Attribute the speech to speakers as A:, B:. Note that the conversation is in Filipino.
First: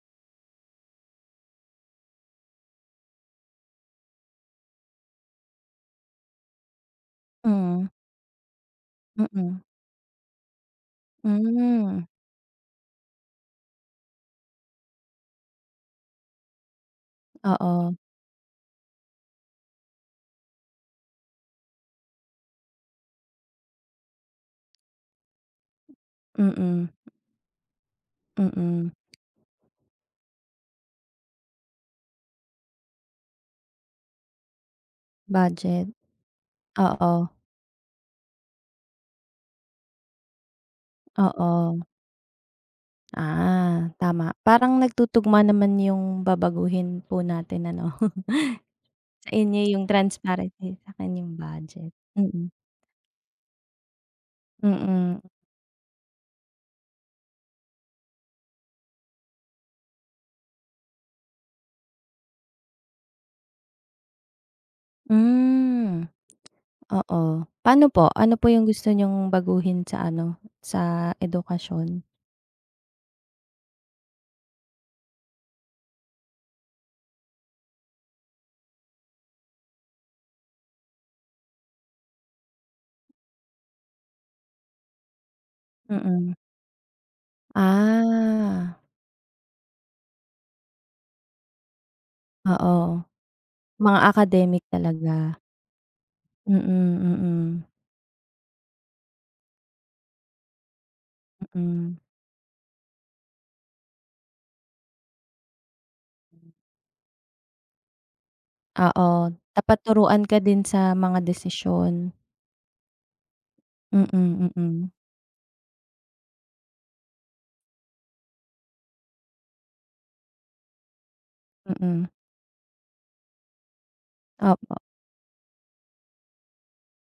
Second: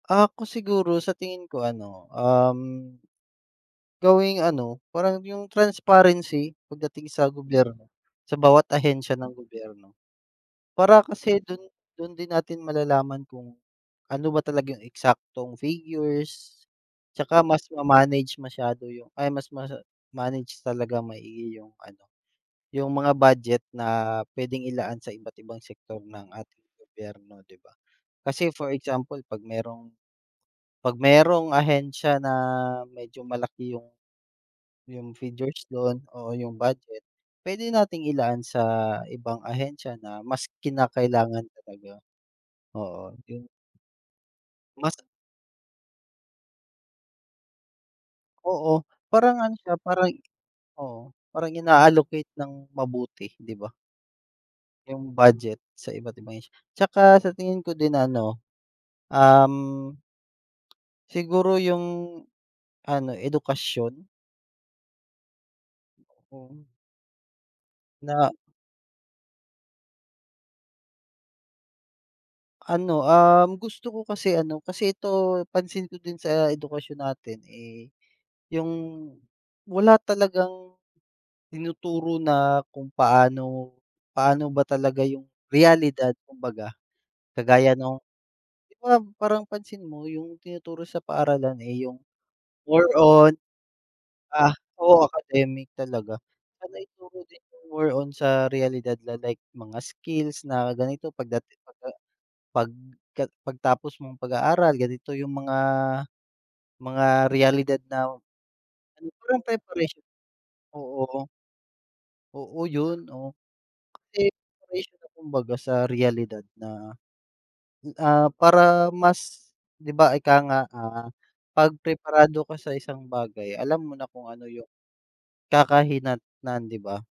A: Ako siguro sa tingin ko ano, um, gawing ano parang 'yung transparency pagdating sa
B: Hmm.
A: gobyerno. Sa bawat ahensiya ng
B: Mm.
A: gobyerno, para kasi dun
B: Hmm.
A: dun din natin malalaman kung, ano ba talaga 'yung eksaktong figures, at saka mas
B: Oo.
A: ma-manage masyado 'yung ay mas ma-manage talaga maigi 'yung ano yung mga budget na puwedeng ilaan sa iba't-ibang sektor ng ating
B: Mm.
A: gobyerno 'di ba? Kasi for
B: Mm.
A: example pag merong pag merong ahensya na medyo malaki yung yung figures
B: Budget,
A: don oo yung budget,
B: oo.
A: puwede nating ilaan sa ibang ahensya na mas kinakailangan
B: Oo.
A: talaga oo yung
B: Ah, tama parang
A: Mas
B: nagtutugma naman 'yung babaguhin po natin ano.
A: Oo,
B: Sa
A: parang ano
B: inyo
A: siya
B: 'yung
A: parang
B: transparency, sa
A: oo
B: 'kin 'yung
A: parang
B: budget.
A: ina-allocate
B: Mm.
A: ng mabuti 'di ba? 'Yung
B: Mm.
A: budget sa iba't ibang ahensya, at saka sa tingin ko din ano, um, siguro 'yung ano edukasyon.
B: Hmm,
A: Oo.
B: oo paano po,
A: Na
B: ano po 'yung gusto niyong baguhin sa ano sa edukasyon?
A: Ano, um, gusto ko kasi ano kasi ito pansin ko din sa edukasyon natin eh 'yung wala talagang tinuturo na kung paano paano ba talaga yung realidad
B: Mm.
A: kumbaga, kagaya nung 'di
B: Ah.
A: ba parang pansin mo yung tinuturo sa paaralan eh 'yung more
B: Oo,
A: on
B: mga
A: ah,
B: academic
A: oo
B: talaga.
A: academic talaga. Sana ituro
B: Mm.
A: din
B: Mm.
A: 'yung more on sa realidad la like mga skills na ganito pagda pagka
B: Mm.
A: pag pagtapos mong pag-aaral ganito yung mga mga realidad na,
B: Oo,
A: parang
B: dapat
A: preparation
B: turuan ka din sa
A: oo.
B: mga desisyon.
A: Oo, yun oh, kasi
B: Mm. Mm.
A: preparation na kumbaga sa realidad na, ah, para mas 'di ba ika nga, ah, kapag
B: Mm.
A: preparado ka sa isang bagay alam mo na kung ano yung
B: Opo.
A: kakahinatnan 'di ba.